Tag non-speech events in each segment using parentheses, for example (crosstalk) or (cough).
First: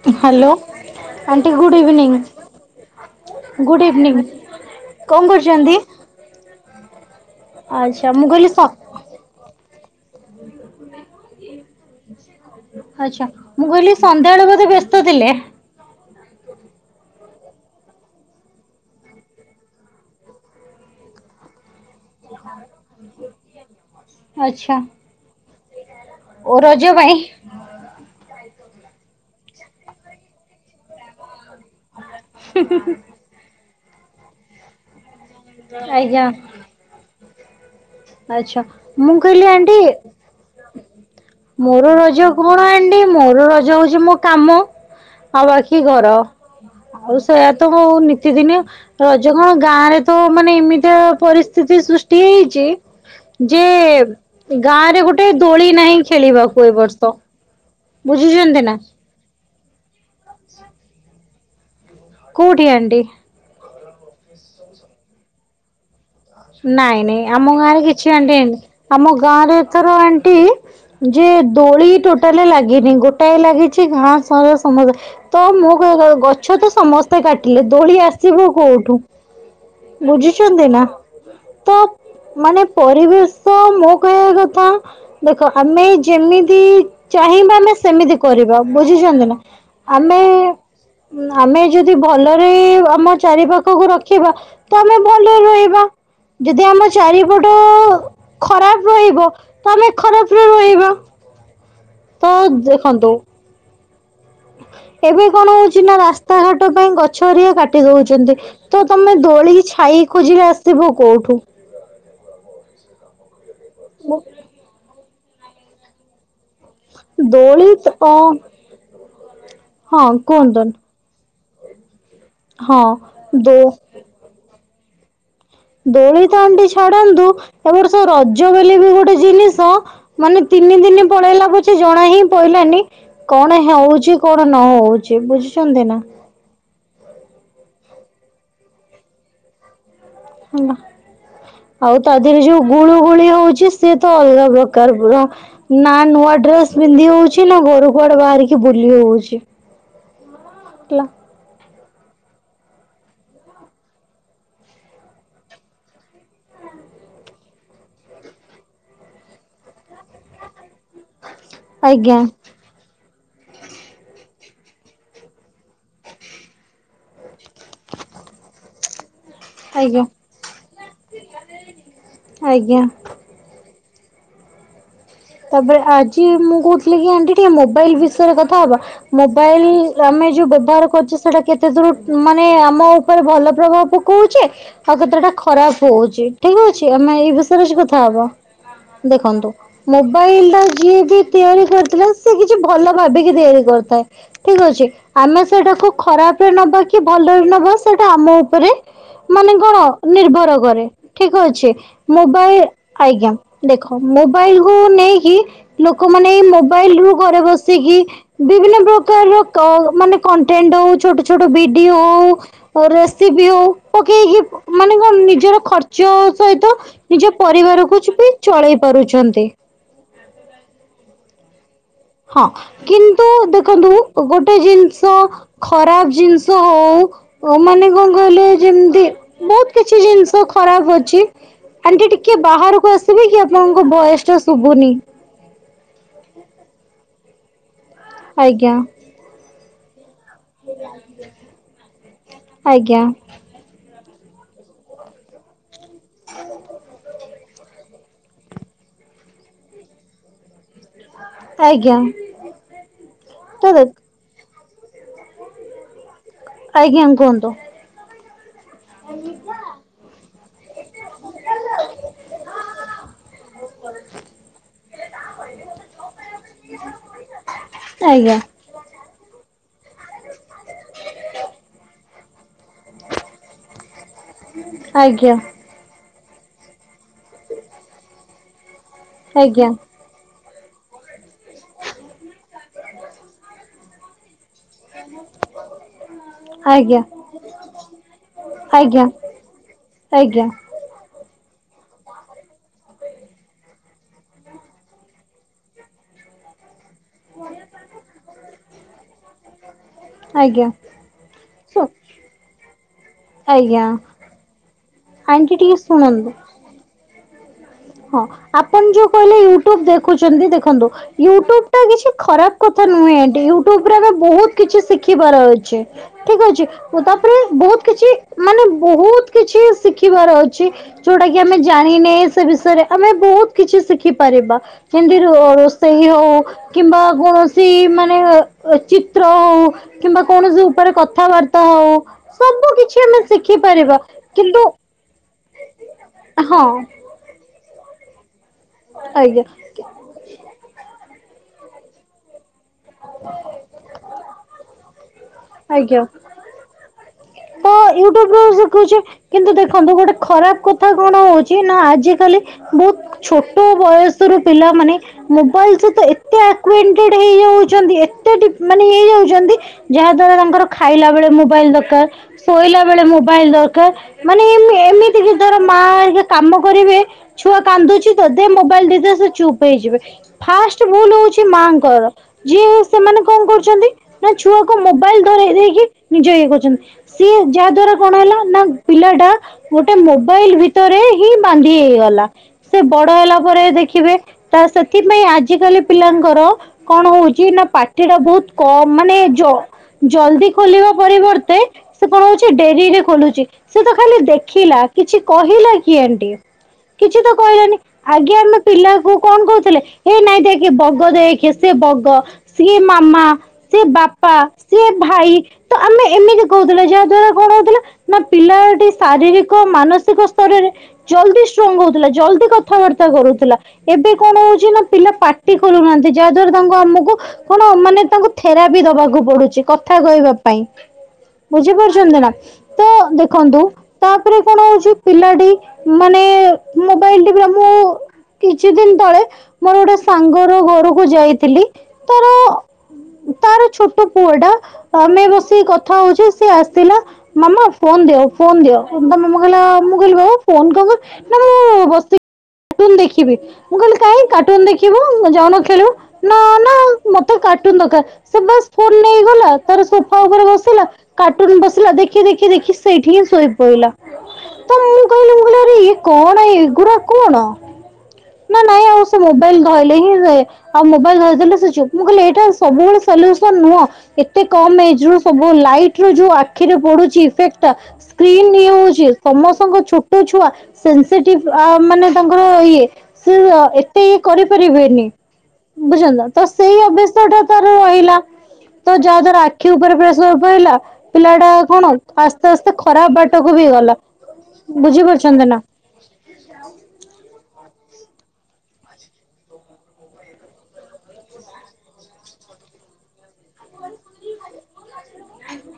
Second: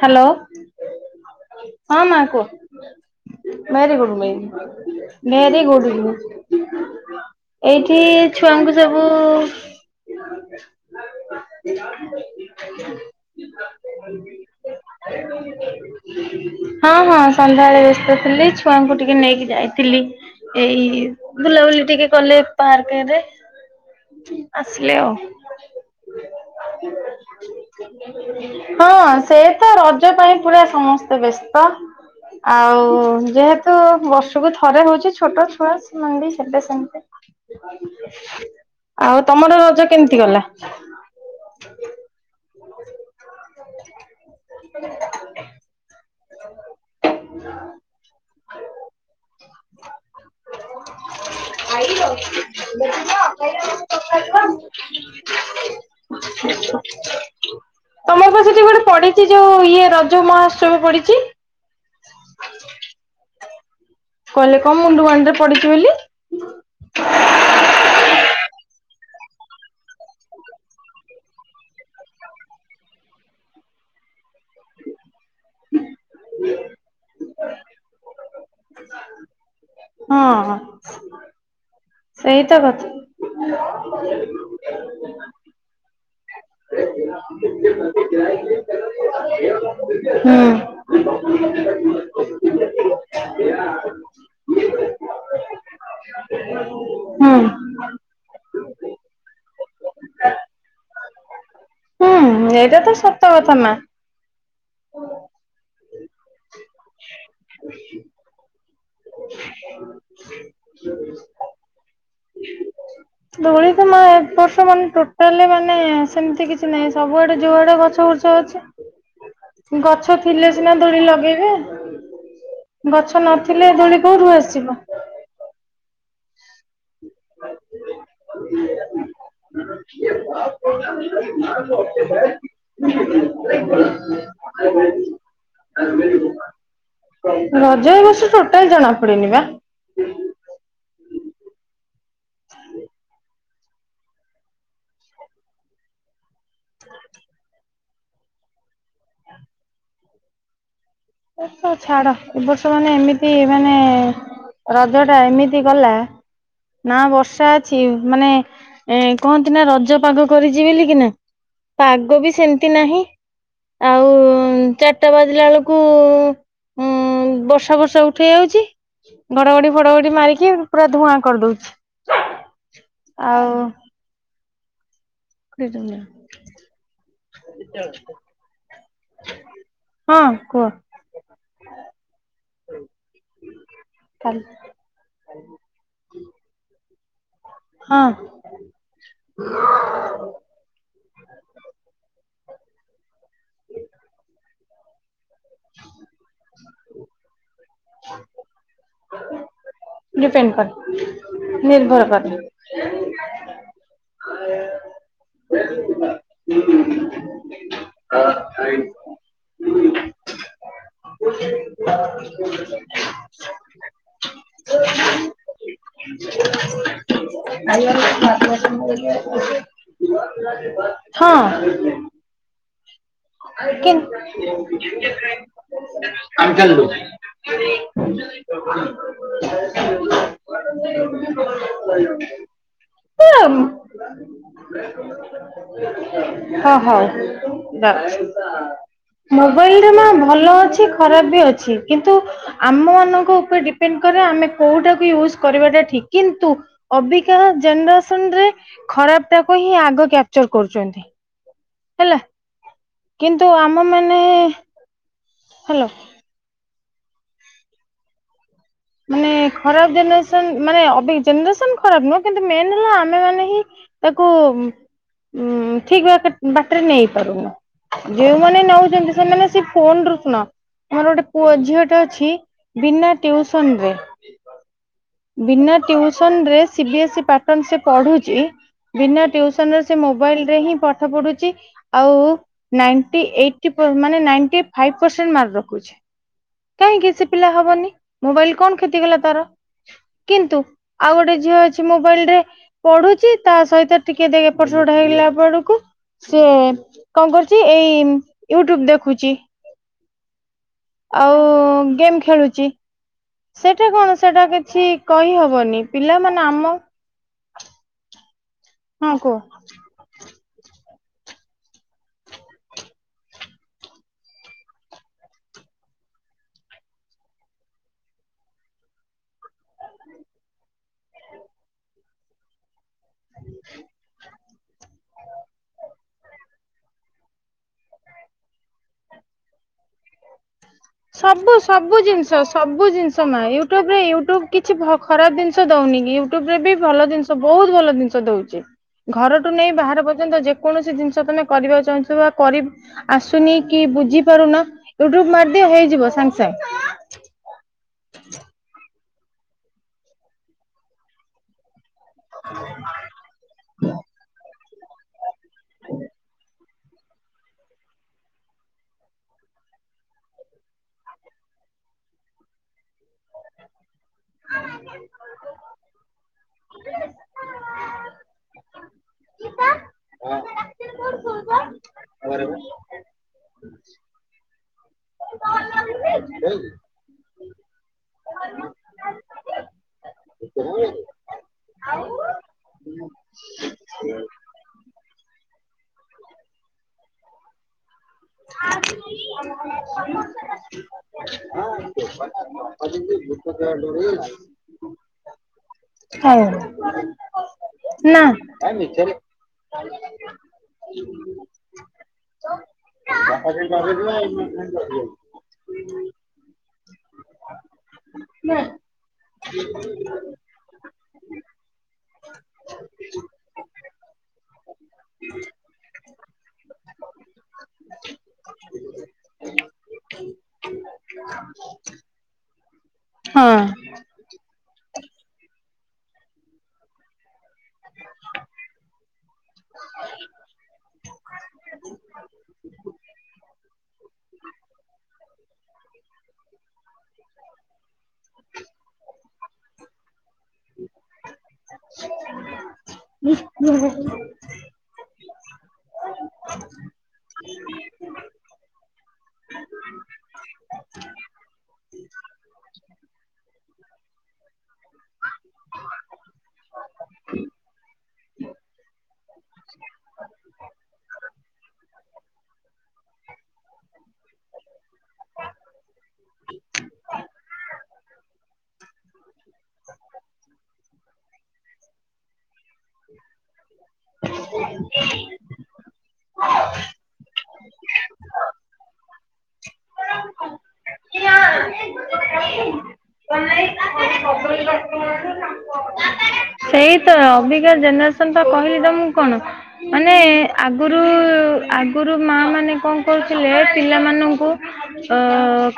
Hello aunty good ହଁ evening ମା କୁହ ଗୁଡ୍ ଇଭିନିଂ କଣ କରୁଛନ୍ତି? ଗୁଡ ଗୁ ଏଇଠି ଆଚ୍ଛା ମୁଁ କହିଲି ସ ଛୁଆଙ୍କୁ ସବୁ ଆ୍ଛା ମୁଗଲି ସନ୍ଧ୍ୟାବେଳେ ବୋଧେ ବ୍ୟସ୍ତ ଥିଲେ ହଁ ହଁ ସନ୍ଧ୍ୟାବେଳେ ବ୍ୟସ୍ତ ଥିଲି ଛୁଆଙ୍କୁ ଟିକେ ନେଇକି ଯାଇଥିଲି ଏଇ ବୁଲାବୁଲି ଟିକେ କଲେ ପାର୍କରେ ଆଚ୍ଛା ଆସିଲେ ଆଉ ଓ ରଜ ପାଇଁ ହଁ ସେ ତ ରଜ ପାଇଁ ପୁରା ସମସ୍ତେ ବ୍ୟସ୍ତ ଆଉ ଯେହେତୁ ତ ବର୍ଷକୁ ଥରେ ହଉଛି ଛୋଟ ଛୋଟ ମନ୍ଦି ସେବେେ ସେମତି ଆଛା ମୁଁ କହିଲି ତମର ଆଣ୍ଟି ରଜ କେମିତି ଗଲା? ମୋର ରଜ କଣ ଆଣ୍ଟି ମୋର ରଜ ହଉଛି ମୋ କାମ ଆଉ ବାକି କି ଘର ଆଉ ସେୟା ତୋ ନିତିଦିନି ରଜ କଣ ଗାଁ ରେ ତ ମାନେ ଏମିତି ପରିସ୍ଥିତି ସୃଷ୍ଟି ହେଇଛି। ଯେ ଗାଁ ରେ ଗୋଟେ ଦୋଳି ନାହିଁ ଖେଳିବାକୁ ଏ ବର୍ଷ ତମର ପା ବୁଝୁଛନ୍ତି ସେଠି ନା ଗୋଟେ ପଡିିଛି ଯୋଉ ଇଏ ରଜ ମହାଷ୍ଟମୀ ପଡି କଡ଼ି ଆଡି କହିଲେ କଣ ମୁଣ୍ଡୁଗଡିରେ ପଡିଛି ବୋଲି ନାଇଁ ନାଇଁ ଆମ ଗାଁରେ କିଛି ଆଣ୍ଟି ଆମ ଗାଁରେ ଏଥର ଆଣ୍ଟି ଯେ ଦୋଳି ଟୋଟାଲି ଲାଗିନି ଗୋଟାଏ ଲାଗିଛି ଗାଁ ସହର ସମସ୍ତ ତ ମୁ? ଗଛ ତ ସମସ୍ତେ କାଟିଲେ ଦୋଳି ଆସ ଯିବୁ କୋଉଠୁ ହଁ ବୁଝିଛନ୍ତି ନା? ତ ସେଇତ ମାନେ କଥା ପରିବେଶ ତ ମୋ କହିବା କଥା ଦେଖ ଆମେ ଯେମିତି ଚାହିଁବା ଆମେ ସେମିତି କରିବା ବୁଝିଛନ୍ତି ନା? ଆମେ ହୁଁ ଆମେ ଯଦି ଭଲରେ ଆମ ଚାରିପାଖକୁ ରଖିବା ତ ଆମେ ଭଲରେ ରହିବା ଯଦି ଆମ ହୁଁ ଚାରିପଟ ଖରାପ ରହିବ ତ ଆମେ ଖରାପରେ ରହିବା ହୁଁ ତ ଏଟ ତ ଦେଖନ୍ତୁ ସତ୍ୟ କଥା ମା ଏବେ କଣ ହଉଛି ନା ରାସ୍ତାଘାଟ ପାଇଁ ଗଛରିଆ କାଟି ଦଉଛନ୍ତି ତ ତମେ ଦୋଳି ଛାଇ ଖୋଜିରେ ଆସିବ କୋଉଠୁ ଦଳି ତ ମା ଏକ ବର୍ଷ ମାନ ତାହେଲେ ମାନେ ସେମିତି କିଛି ନାଇଁ ସବୁଆଡେ ଦୋଳି ଯୋଆଡେ ଗଛ ଅ ଫୁର୍ଛ ଅଛି ହଁ ଗଛ ଥିଲେ କୁହନ୍ତୁ ସିନା ଦୋଡି ଲଗେଇବେ। ହଁ ଗଛ ଦୋ ନଥିଲେ ଧଳି ଘୋରୁ ଆସିବ ଦୋଳି ତଣ୍ଡି ଛାଡନ୍ତୁ ଏ ରଜ ବୋଲି ବି ଗୋଟେ ଜିନିଷ ମାନେ ତିନି ଦିନ ପଳେଇଲା ପଛେ ଜଣା ହି ପହିଲାନି କଣ ହଉଛି କଣ ନହଉଛି ବୁଝୁଛନ୍ତି ନା? ହ ରଜ ବସ ଟୋଟାଲ ଜଣା ପଡନି ବା ନା ଆଉ ତା ଦେହରେ ଯୋଉ ଗୁଳୁ ଗୁଳି ହଉଛି। ସେ ତ ଅଲଗା ପ୍ରକାର ପୁରା ନା ନୂଆ ଡ୍ରେସ ପିନ୍ଧି ହଉଛି ନା ଘରୁ କୁଆଡେ ବାହାରିକି ବୁଲି ହଉଛି ହେଲା ଛାଡ ଏ ବର୍ଷ ମାନେ ଏମିତି ମାନେ ରଜ ଟା ଏମିତି ଗଲା ନା ବର୍ଷା ଅଛି ମାନେ ଏ କୁହନ୍ତି ନା ରଜ ପାଗ କରିଛି। ଯି କି ନା ପାଗ ଆଜ୍ଞା ବି ସେମତି ନାହିଁ ଆଉ ହ ଚାରଟା ବାଜିଲା ବେଳକୁ ହୁଁ ଉଁ ବର୍ଷା ବର୍ଷା ଉଠେଇ ଯାଉଛି। ଘଡଘଡି ଫଡ ଆଜ୍ଞା ଗଡି ମାରିକି ପୁରା ଧୂଆଁ କରିଦଉଛି। ଆଜ୍ଞା। ଆଉ ତାପରେ ଆଜି ମୁଁ କହୁଥିଲି କି ଆଣ୍ଟି ଟିକେ ମୋବାଇଲ ବିଷୟରେ କଥା ହବା ମୋବାଇଲ ଆମେ ହଁ ଯୋଉ କୁହ ବ୍ୟବହାର କରୁଚେ ସେଇଟା କେତେ ଦୂର ମାନେ ଆମ ଉପରେ ଭଲ ପ୍ରଭାବ କାଲି ପକଉଚି ଆଉ କେତେଟା ଖରାପ ପକଉଛି ଠିକ ଅଛି। ଆମେ ଏଇ ବାସ୍ (unintelligible) କଥା ହଁ ହବା ଦେଖନ୍ତୁ। ମୋବାଇଲ ଟା ଯିଏ ବି ତିଆରି କରିଥିଲା। ସେ କିଛି ଭଲ ଭାବିକି ତିଆରି କରିନାଇ ଠିକ ଅଛି। ଆମେ ସେଇଟାକୁ ଖରାପରେ ନବା କି ଭଲରେ ନବା ସେଇଟା ଆମ ଉପରେ ମାନେ କଣ ନିର୍ଭର କରେ ଠିକ ଅଛି ନିର୍ଭର କରେ ମୋବାଇଲ ଆଜ୍ଞା ଦେଖ। ମୋବାଇଲ କୁ ନେଇକି ଲୋକମାନେ ଏଇ ମୋବାଇଲ ରୁ ଘରେ ବସିକି ବିଭିନ୍ନ ପ୍ରକାରର ମାନେ କ କଣ୍ଟେଣ୍ଟ ହଉ ଛୋଟ ଛୋଟ ଭିଡିଓ ହଉ ରେସିପି ହଉ ପକେଇକି ମାନେ କଣ ନିଜର ଖର୍ଚ୍ଚ ସହିତ ନିଜ ପରିବାରକୁ ବି ଚଳେଇ ପାରୁଛନ୍ତି। ହଁ। କିନ୍ତ ତୁ କି ଦେଖନ୍ତୁ ଗୋଟେ ଜିନିଷ ଖରାପ ଜିନିଷ ହଉ ଯୋଉ ମାନେ କଣ କହିଲେ ଯେମିତି ବହୁତ କିଛି ଜିନିଷ ଖରାପ ଅଛି ଆଣ୍ଟି ଟିକେ ବାହାରକୁ ଆସିବି କି ଆପଣଙ୍କ ଭଏସ ଟା ଶୁଭୁନି। ହଁ ହଉ। ଯାଉଛି। ଆଜ୍ଞା। (unintelligible) ଭଲ ଅଛି ଖରାପ ବି ଅଛି କିନ୍ତୁ ଆମ ଆଜ୍ଞା ମାନଙ୍କ ଉପରେ ଡିପେଣ୍ଡ (unintelligible) ଆମେ କଉଟାକୁ ଇଉଜ୍ କରିବାଟା କି କିନ୍ତୁ ଅବିକା (unintelligible) (unintelligible) ଖରାପ ଟାକୁ ହିଁ ଆଗ କ୍ୟାପଚର କରୁଚନ୍ତି। ଆଜ୍ଞା। କିନ୍ତୁ ତ ଆମ ଦେଖ ମାନେ ହେଁ ହାଲୋ। ଆଜ୍ଞା କୁହନ୍ତୁ। ମାନେ ଖରାପ ଜିନଷ (unintelligible) ମାନେ (unintelligible) ଜେନେରେସନ ଖରାପ ନୁହଁ କିନ୍ତୁ ମେନ୍ ହେଲା ଆମେ ମାନେ ହିଁ ତାକୁ ଉ ଠିକ ବା ବାଟରେ ନେଇ ପାରୁନୁ ଆଜ୍ଞା। ଯୋଉମାନେ ନଉଛନ୍ତି। ସେମାନେ ସେ ଫୋନ ରୁ ଶୁଣ ମୋର ଗୋଟେ ପୁଅ ଝିଅଟେ ଅଛି ବିନା ଥନ ବେ ଆଜ୍ଞା ବିନା ଟି ସନ ରେ ସିବି ଏସ୍ଇ ପାଟନ ସେ ପଢୁଛି ବିନା ଆଜ୍ଞା ଟ୍ୟୁସନରେ ସେ ମୋବାଇଲ ହ ପାଠ ପଢୁଛି ଆଉ ନାଇଟି ଏ ମାନେ ନାଇ ରଖଛି ଆଜ୍ଞା ଆଜ୍ଞା କାହିଁକି ସେ ପିଲା ହବନି? ମ କଣ କତି ଆଜ୍ଞା କଲା ତାର ଆଜ୍ଞା। କିନ୍ତୁ ଆଉ ଗୋଟେ ଝିଅ ଅଛି ମୋବାଇଲ ରେ ପଢୁଛି ତା ସହିତ ଟିକେ ଏପଟ ଟ ହେଇଗଲା ବେଳକୁ ସେ କଣ କରୁଛି ଏଇ? ୟୁଟ୍ୟୁବ ଦେଖୁଛି। ଆଉ ଆଜ୍ଞା ଗେମ୍ ଖେଳୁଛି। ସେଟା ଆଜ୍ଞା କଣ ସେଟା କିଛି ଆଣ୍ଟି ଟିକେ କହିହବନି ଶୁଣନ୍ତୁ ପିଲାମାନେ ଆମ ହଁ। ଆପଣ ଯୋଉ ହଁ କହିଲେ କୁହ। ୟୁଟୁବ ଦେଖୁଛନ୍ତି ଦେଖନ୍ତୁ। ୟୁଟ୍ୟୁବ ଟା କିଛି ଖରାପ କଥା ନୁହେଁ ଏ ୟୁଟ୍ୟୁବ ରେ ଆେ ବହୁତ କିଛି ଶିଖିବାର ଅଛି ଠିକ ଅଛି ତାପରେ ବହୁତ କିଛି ମାନେ ବହୁତ କିଛି ଶିଖିବାର ଅଛି ଯୋଉଟା କି ଆମେ ଜାଣିନେ ସେ ବିଷୟ ଆମେ ବହୁତ କିଛି ଶିଖିପାରିବା। ସେମିତି ରୋଷେଇ ହଉ କିମ୍ବା କୌଣସି ମାନେ ଚିତ୍ର ହଉ କିମ୍ବା କୌଣସି ଉପରେ ସବୁ କଥାବାର୍ତ୍ତା ହଉ ସବୁ ଜିନିଷ ସବୁ କିଛି ଆମେ ଜିନିଷ ମା ୟୁଟୁବ ଶିଖିପାରିବା ରେ ୟୁଟୁବ କିନ୍ତୁ କିଛି ଖରାପ ଜିନିଷ ଦଉନି କି ୟୁଟ୍ୟୁବ ରେ ହଁ ବି ଭଲ ଜିନିଷ ବହୁତ ଭଲ। ଜିନିଷ ଦଉଛି। ଆଜ୍ଞା ଘରଠୁ ନେଇ ବାହାର ପର୍ଯ୍ୟନ୍ତ ଯେକୌଣସି ଜିନିଷ ତମେ କରିବାକୁ ଚାହୁଁଛ ବା କରି ଆସୁନି କି ବୁଝି ପାରୁନ? (unintelligible) ଟ ଆଜ୍ଞା। ହେଇଯିବ ସାଙ୍ଗେ ସାଙ୍ଗେ ତ ୟୁଟ୍ୟୁବରେ ଶିଖୁଛ। କିନ୍ତୁ ଦେଖନ୍ତୁ ଗୋଟେ ଖରାପ କଥା କଣ ହଉଛି ନା ଆ ଖାଲି ବହୁତ ଛୋଟ ବୟସରୁ। ପିଲାମାନେ ମୋବାଇଲ ଚ ତ ଏତେ ହେଇାଉ ଏତେ ମାନେ ହେଇଯାଉଛନ୍ତି। ଯାହା ଦ୍ଵାରା ତାଙ୍କର ଖାଇଲା ବେଳେ ମୋବାଇଲ ଦରକାର। ଶୋଇଲା ବେଳେ ମୋବାଇଲ ଦରକାର। ମାନେ ଏମିତି କି ଧର ମା, କକାମ କରିବେ ଛୁଆ କାନ୍ଦୁଛି। ତ ଦେ ମୋବାଇଲ ଦଦେ ସେ ଚୁପ୍ ହେଇଯିବେ, ଫାଷ୍ଟ ଭୁଲ ହଉଛି ମାଙ୍କର ଯିଏ ସେମାନେ କଣ କରୁଛନ୍ତି ନା ଛୁଆକୁ ମୋ ବାଇଲ ଧରେଇ ଦେଇକି ନିଜ ଇଏ କରୁଚନ୍ତି। ସିଏ ଯାହା ଦ୍ଵାରା କଣ ହେଲା ନା ପିଲା ଟା ଗୋଟେ ମୋବାଇଲ ଭିତରେ ହିଁ ବାନ୍ଧି ହେଇଗଲା। ସେ ବଡ ହେଲା ପରେ ଦେଖିବେ ତା ସ ଏଥିପାଇଁ ଆଜିକାଲି ପିଲାଙ୍କର କଣ ହଉଚି ନା ପାଟି ପାଟିଟା ବହୁତ କମ ମାନେ ଜଲଦି ଖୋଲିବା ପରିବର୍ତ୍ତେ ସେ କଣ ହଉଚି ଡେରିରେ ଖୋଲୁଚି। ସେ ତ ଖାଲି ଦେଖିଲା କିଛି କହିଲା କିଏ ଣ୍ଟିଏ, ସାଙ୍ଗେ। କିଛି ତ କହିଲାନି ହଉ ନା ଆଗେ ଆମେ ପିଲାକୁ କଣ କହୁଥିଲେ। ଏ ନାଇଁ ଦେଖେ ବଗ ଦେଖେ ସେ ବଗ ସିଏ ମା ସେ ବାପା, ସେ ଭାଇ, ତ ଆମେ ଏମିତି କହୁଥିଲେ ଯା ଦ୍ଵାରା କଣ ହଉଥିଲା ନା ପିଲାଟି ଶାରୀରିକ ମାନସିକ ସ୍ତରରେ ଜଲଦି ଷ୍ଟ୍ରଙ୍ଗ ହଉଥିଲା, ଜଲଦି କଥାବାର୍ତ୍ତା କରୁଥିଲା। ଏବେ କଣ ହଉଚି ନା ପିଲା ପାଟି ଖୋଲୁନାହାନ୍ତି, ଯାହା ଦ୍ଵାରା ତାଙ୍କୁ ଆମକୁ କଣ ମାନେ ତାଙ୍କୁ ଥେରାପି ଦବାକୁ ପଡୁଚି କଥା କହିବା ପାଇଁ । କରୁଛନ୍ତି ନା? ତ ଦେଖନ୍ତୁ ହଁ। ତାପରେ କଣ ହଉଚି ପିଲାଟି ମାନେ ମୋବାଇଲ ଟ ମୁଁ କିଛି ଦିନ ତଳେ ମୋର ଗୋଟେ ସାଙ୍ଗର ଘରକୁ ଯାଇଥିଲି, ତାର ତାର ଛୋଟ ପୁଅ ଟା ଆମେ ବସିକି କଥା ହଉଚେ ସେ ଆସିଲା ମାମା ଫୋନ ଦିଅ ଫୋନ ଦିଅ, ତା ମାମା କହିଲା ମୁଁ କହିଲି ବାବା ଫୋନ କଣ ନା ମୁଁ ବସିକ କାଟୁନ ଦେଖିବି । ମୁଁ କହିଲି କାହିଁ କାଟୁନ ଦେଖିବୁ? ଜଣକ ଖେଳୁ ନା ନା ମତେ କାଟୁନ ଦରକାର। ସବସ୍ ଫୋ ନେଇଗଲା, ତାର ସୋଫା ଉପରେ ବସିଲା। କାର୍ଟୁନ ବସିଲା। ଦେଖି, ଦେଖି, ଦେଖି ସେଇଠି ହିଁ ଶୋଇ ପଇିଲା। ତ ମୁଁ କହିଲି ମୁଁ କହିଲି ଆରେ ଇଏ କଣ ଏ ଏଗୁୁରା କଣ? ନା ନାଇଁ ଆଉ ସେ ମୋବାଇଲ ଧରିଲେ ହିଁ ଇଏ, ଆଉ ମୋବାଇଲ ଧରଦଲେ ସେ ଚୁ, ମୁଁ କହିଲି ଟା ସବୁବେଳେ ସଲ୍ୟୁସନ୍ ନୁହଁ । ଏତେ କମ୍ ଏଜରୁ ସବୁ ବେଳେ ଲାଇଟ୍ ସ୍କ୍ରିନ ଇଏ ହଉଛି ସମସ୍ତଙ୍କ ଛୋଟ ଛୁଆ ସେନ୍ସିଟିଭ ଆ ମାନେ ତାଙ୍କ ସେ ଏତେ ଇଏ କରିପାରିବେନି। ବୁଝନ୍ତ ନା ତ ସେଇ ଅବସ୍ତା ଟା ତ ରହିଲା, ତ ଯାହା ଦ୍ୱାରା ଆଖି ଉପରେ ପ୍ରେସର ପଡ଼ିଲା। ପିଲା ଟା କଣ ଆଉ, ଆସ୍ତେ ଆସ୍ତେ ଖରାପ ବାଟକୁ ବି ଗଲା। (inaudible) ବୁଝିପାରୁଛନ୍ତି ନା। ସେଇ ତ ଅବିକା ଜନ ତମେ ତ କହିଲି ତମୁକୁ କଣ? ମାନେ ଆଗରୁ ଆଗରୁ ମା ମାନେ କଣ କରୁଥିଲେ ପିଲାମାନଙ୍କୁ ତ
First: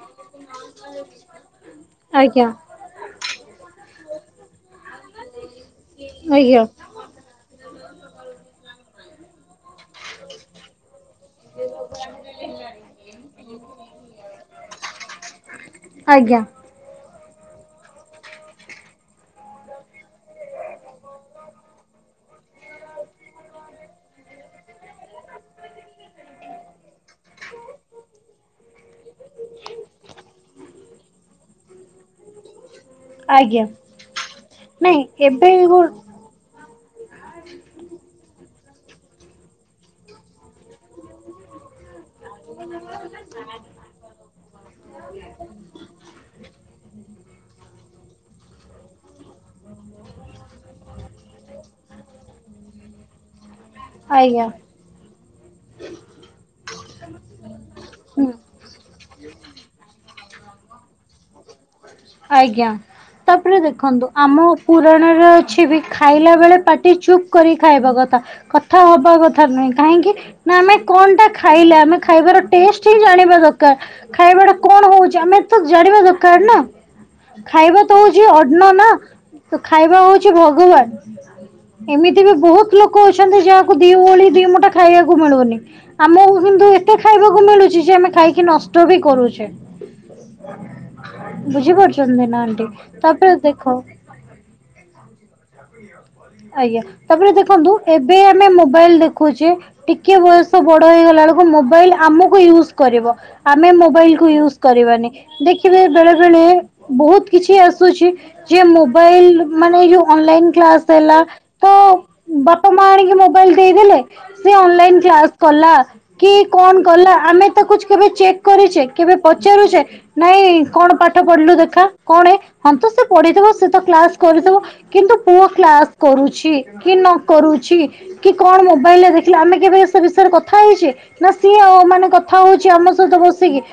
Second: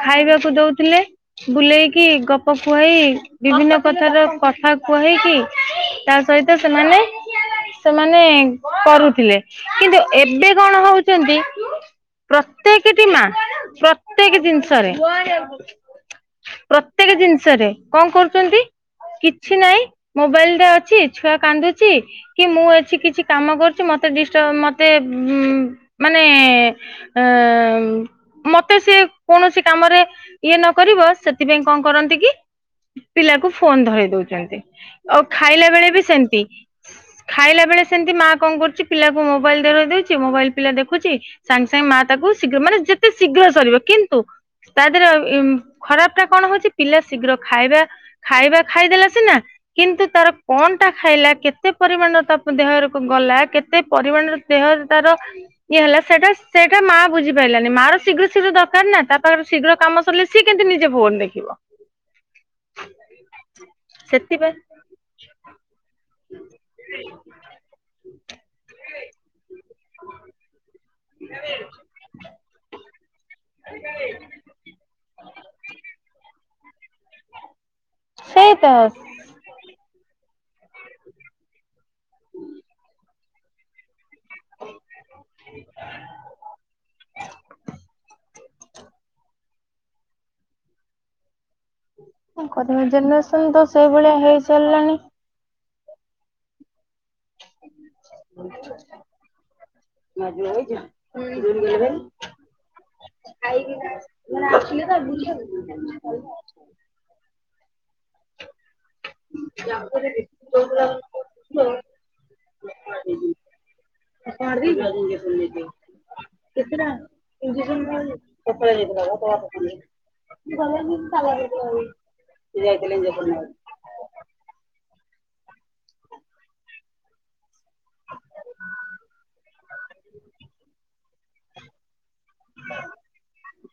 ଖାଇବାକୁ ଦଉଥିଲେ। ବୁଲେଇକି ଆଜ୍ଞା ଗପ କୁହେଇ କଥାର କଥା କୁହେଇକି ତା ସହିତ ଆଜ୍ଞା ସେମାନେ ସେମାନେ କରୁଥିଲେ କିନ୍ତୁ ଏବେ କଣ ହଉ ଚନ୍ତି, ପ୍ରତ୍ୟେକଟି ମା ପ୍ରତ୍ୟେକ ଜିନିଷରେ ଆଜ୍ଞା ପ୍ରତ୍ୟେକ ଜିନିଷରେ କଣ କରୁ କିଛି ନାଇଁ ମୋବାଇଲରେ ଅଛି ଛୁଆ କାନ୍ଦୁଛି କି ମୁଁ ଅଛି କିଛି କାମ କରୁଛି ମତେ ମତେ ମାନେ ମତେ ସେ କୌଣସି କାମରେ ଇଏ ନ କରିବ ସେଥିପାଇଁ କଣ କରନ୍ତି କି ପିଲାକୁ ଆଜ୍ଞା। ଫୋନ ଧର ଦଉଛନ୍ତି ନାଇଁ ଆଉ ଏବେ ଖାଇଲା ଗୋ ବେଳେ ବି ସେମତି ଖାଇଲା ବେଳେ ସେମିତି ମା କଣ କରୁଛି ପିଲାକୁ ମୋବାଇଲ ଦେର ଦଉଛି ମୋବାଇଲ ପିଲା ଦେଖୁଛି ସାଙ୍ଗେ ସାଙ୍ଗେ ମା ତାକୁ ଶୀଘ୍ର ମାନେ ଯେତେ ଶୀଘ୍ର ସରିବ କିନ୍ତୁ ତା ଦେହରେ ଖରାପ ଟା କଣ ହଉଛି ପିଲା ଶୀଘ୍ର ଖାଇବା ଖାଇବା ଖାଇଦେଲା ସିନା କିନ୍ତୁ ତାର କଣ ଟା ଖାଇଲା କେତେ ପରିମାଣ ତା ଦେହକୁ ଗଲା କେତେ ଏତେ ପରିମାଣର ଆଜ୍ଞା ଦେହ ତାର ଇଏ ହେଲା ସେଇଟା ସେଇଟା ମା ବୁଝି ପାରିଲାନି ମା ର ହୁଁ ଶୀଘ୍ର ଶୀଘ୍ର ଦରକାର ନା ତା ପାଖରେ ଶୀଘ୍ର କାମ ସିଏ କେିେ ନିଜେ ଭୋନ ଦେଖିବ ଆଜ୍ଞା ତାପରେ ଦେଖନ୍ତୁ ଆମ ସେଥିପାଇଁ ପୁରାଣରେ ଅଛି ବି ଖାଇଲା ବେଳେ ପାଟି ଚୁପ୍ କରି ଖାଇବା କଥା କଥା ହେବା କଥା ନୁହେଁ କାହିଁକି ନା ଆମେ କଣ ଟା ଖାଇଲା ଆମେ ଖାଇବାର ଟେଷ୍ଟ ହିଁ ଜାଣିବା ଦରକାର ର ଖାଇବାଟା କଣ ହଉଛି ଆମେ ତ ଜାଣିବା ଦରକାର ପ ନା ଖାଇବା ହଉଛି ସେଇ ତ ଅନ ନା ଖାଇବା ହଉଛି ଭଗବାନ ଏମିତି ବି ବହୁତ ଲୋକ ଅ ପଛନ୍ତି ଯା ଦିଓଳି ଦ ମଟା ଖାଇବାକୁ ମିଳୁନି ଆମକୁ କିନ୍ତୁ ଏତେ ଖାଇବାକୁ ମିଳୁଛି ଯେ ଆମେ ଖାଇ କି ନଷ୍ଟ ବି କରୁଛେ ବୁଝିପାରୁଛନ୍ତି ନା ଆଣ୍ଟି କରିବା ତାପରେ ଜେନେରେସନ ଦେଖ ତ ସେଇଭଳିଆ ହେଇସାରିଲାଣି ଆଜ୍ଞା ତାପରେ ଦେଖନ୍ତୁ ଏବେ ଆମେ ମୋବାଇଲ ଦେଖୁଛେ ଟିକେ ବୟସ ବଡ ହେଇଗଲା ବେଳକୁ ମୋବାଇଲ ଆମକୁ ୟୁଜ କରିବ ଆମେ ମୋବାଇଲ କୁ ୟୁଜ କରିବାନି ଦେଖିବେ ବେଳେ ବେଳେ ବହୁତ କିଛି ଆସୁଛି ଯ ମୋ ମୋବାଇଲ ମାନେ ଏଇଯୋଉ ଅନଲାଇନ କ୍ଲାସ୍ ତ ବାପା ମାଆ ଆଣିକି ମୋବାଇଲ ଦେଇଦେଲେ ସେ ଅନଲାଇନ କ୍ଲାସ କଲା କି କଣ କଲା ଆମେ ତାକୁ କେବେ ଚେକ୍ କରିଛେ କେବେ ପଚାରୁଛେ ନାଇଁ କଣ ପାଠ ପଢିଲୁ ଦେଖା କଣେ ହଁତସେ ପଢିଥିବ ସେତ କ୍ଲାସ୍ କରିିଥିବ କିନ୍ତୁ ଓଫ କ୍ଲାସ କରୁଛି କି ନ କରୁଛି କି କଣ ମୋବାଇଲରେ ଦେଖିଲେ ଆମେ କେବେ ଏସ ବିଷୟରେ କଥା ହେଇଛେ ନା ସିଏ ଆଉ ମାନେ କଥା ହଉଛି ଆମ ସହିତ ବସିକି ।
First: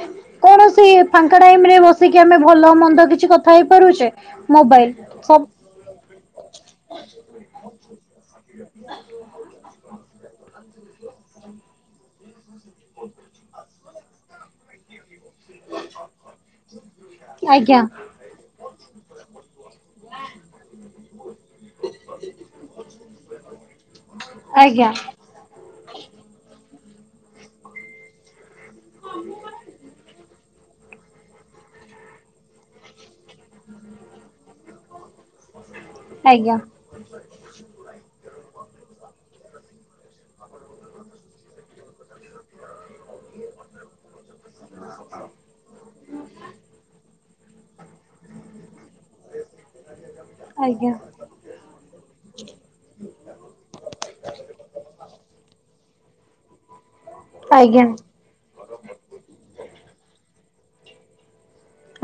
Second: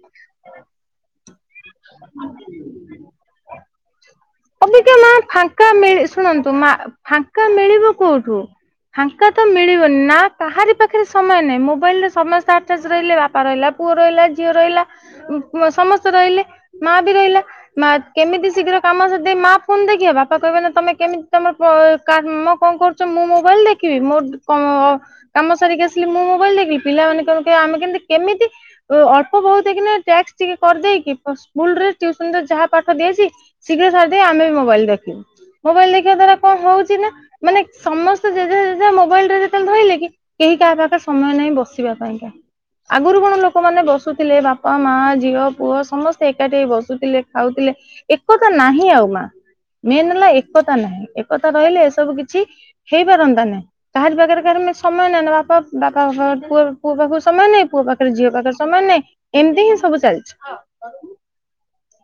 କୌଣସି ପାଙ୍କା ଟାଇମ୍ ରେ ବସିକି ଆମେ ଭଲ ମନ୍ଦ କିଛି କ କଇପାରୁଚେ। ଅବକା ମା ଫାଙ୍କା ମିଳି ଶୁଣନ୍ତୁ ମା ଫାଙ୍କା ମିଳିବ କୋଉଠୁ ଫାଙ୍କା ତ ମିଳିବନିନା । କହାରି ପାଖରେ ସମୟ ନାହିଁ ମୋବାଇଲ ରେ ସମସ୍ତେ ରହିଲେ ବାପା ରହିଲା ପୁଅ ରହିଲା ଝିଅ ରହିଲା ସମସ୍ତେ ରହିଲେ ମା ବି ରହିଲା ଆଜ୍ଞା ମା କେମିତି ଶୀଘ୍ର କାମ ମା ଫୋନ ଦେଖିବା ବାପା କହିବେ ତମେ କେମିତି ତମେ କାମ କଣ କରୁଛ ମୁଁ ମୋବାଇଲ ଦେଖିବି ମୋ ଆଜ୍ଞା କାମ ସାରିକି ଆସିଲି ମୁଁ ମୋବାଇଲ ଦେଖିବି। ପିଲାମାନେ କଣ କହିବେ ଆମେ କେମତି କେମିତି ଅଳ୍ପ ବହୁତ କି ନା ଟ୍ୟାକ୍ସ ଟିକେ କରିଦେଇକି ସ୍କୁଲ ରେ ଟୀୟୁସନ ରେ ଯାହା ପାଠ ଦିଆହେଇଛି ଶୀଘ୍ର ସା ଆମେବି ମୋବାଇଲ ଦେଖିବୁ। ମୋବାଇଲ ଦେଖିବା ଆଜ୍ଞା ଦ୍ଵାରା କଣ ଆଜ୍ଞା ହଉଛି ନା ମାନେ ସମସ୍ତେ ଜେଜେ ଜେଜେ ମୋବାଇଲ ରେ ଯେତେ ଧରଲେ କି କେହି କାହା ପାଖରେ ସମୟ ନାହିଁ ବସିବା ପାଇଁକା ଆଗରୁ କଣ ଲୋକମାନେେ ବସୁଥିଲେ ବାପା ବାପା ମା ଝିଅ ପୁଅ ସମସ୍ତେ ଏକାଠି ହେଇ ବସୁ ଥିଲେ। ଖାଉଥିଲେ ଏକତା ନାହିଁ ଆଉ। ମା ମେନ୍ ହେଲା ଏକତା ଆଜ୍ଞା ନାହିଁ ଏକତା ରହିଲେ ଏସବୁ କିଛି ହେଇପାରନ୍ତା ନାହିଁ କାହାରି ପାଖରେ କାହାର ସମୟ ନାହିଁ ନା ବାପା ବାପା (unintelligible) ପୁଅ ପୁଅ ପାଖକୁ ସମୟ ନାହିଁ ପୁଅ ଆଜ୍ଞା ପାଖରେ ଝିଅ ପାଖରେ ସମାନ ନାହିଁ ଏମିତି ହିଁ ସବୁ ଚାଲିଛି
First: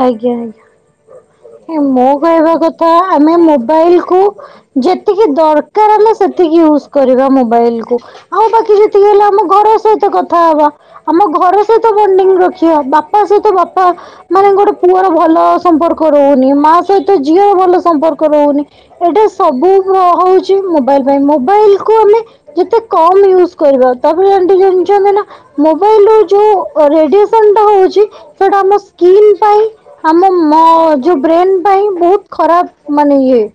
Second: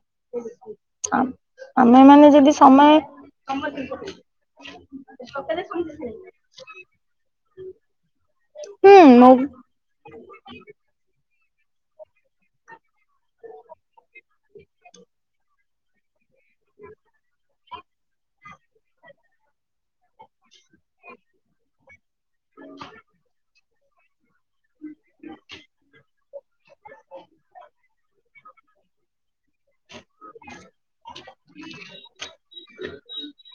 ଆଜ୍ଞା ଆଜ୍ଞା ଆମେ ମୋ ମାନେ କହିବା ଯଦି କଥା ସମୟ ଆମେ ମୋବାଇଲ କୁ ଯେତିକି ଦରକାର ଆମେ ସେତିକି ୟୁଜ କରିବା ମୋବାଇଲ କୁ। ଆଉ ବାକି ଯେତିକି ହେଲେ ଆମ ହୁଁ ଘର ସହିତ କଥା ହବା ଆମ ଘର ସହିତ ବଣ୍ଡିଙ୍ଗ ରଖିବା ବାପା ସହିତ ବାପା ମାନେ ଗୋଟେ ପୁଅର ଭଲ ସମ୍ପର୍କ ରହୁନି ମା ସହିତ ଝିଅ ଭଲ ସମ୍ପର୍କ ରହୁନି ଏଇଟା ସବୁ ହଉଛି ମୋବାଇଲ ପାଇଁ ମୋବାଇଲ କୁ ଆମେ ଯେତେ କମ ୟୁଜ କରିବା ତାପରେ ଆଣ୍ଟି ଜାଣିଛନ୍ତିନା ମୋବାଇଲ ର ଯୋଉ ରେଡିଏସନ ଟା ହଉଛି ସେଇଟା ଆମ ସ୍କିନ ଆମ ଯଉ ବ୍ରେନ ପାଇଁ ବହୁତ ଖରାପ ମାନେ ଇଏ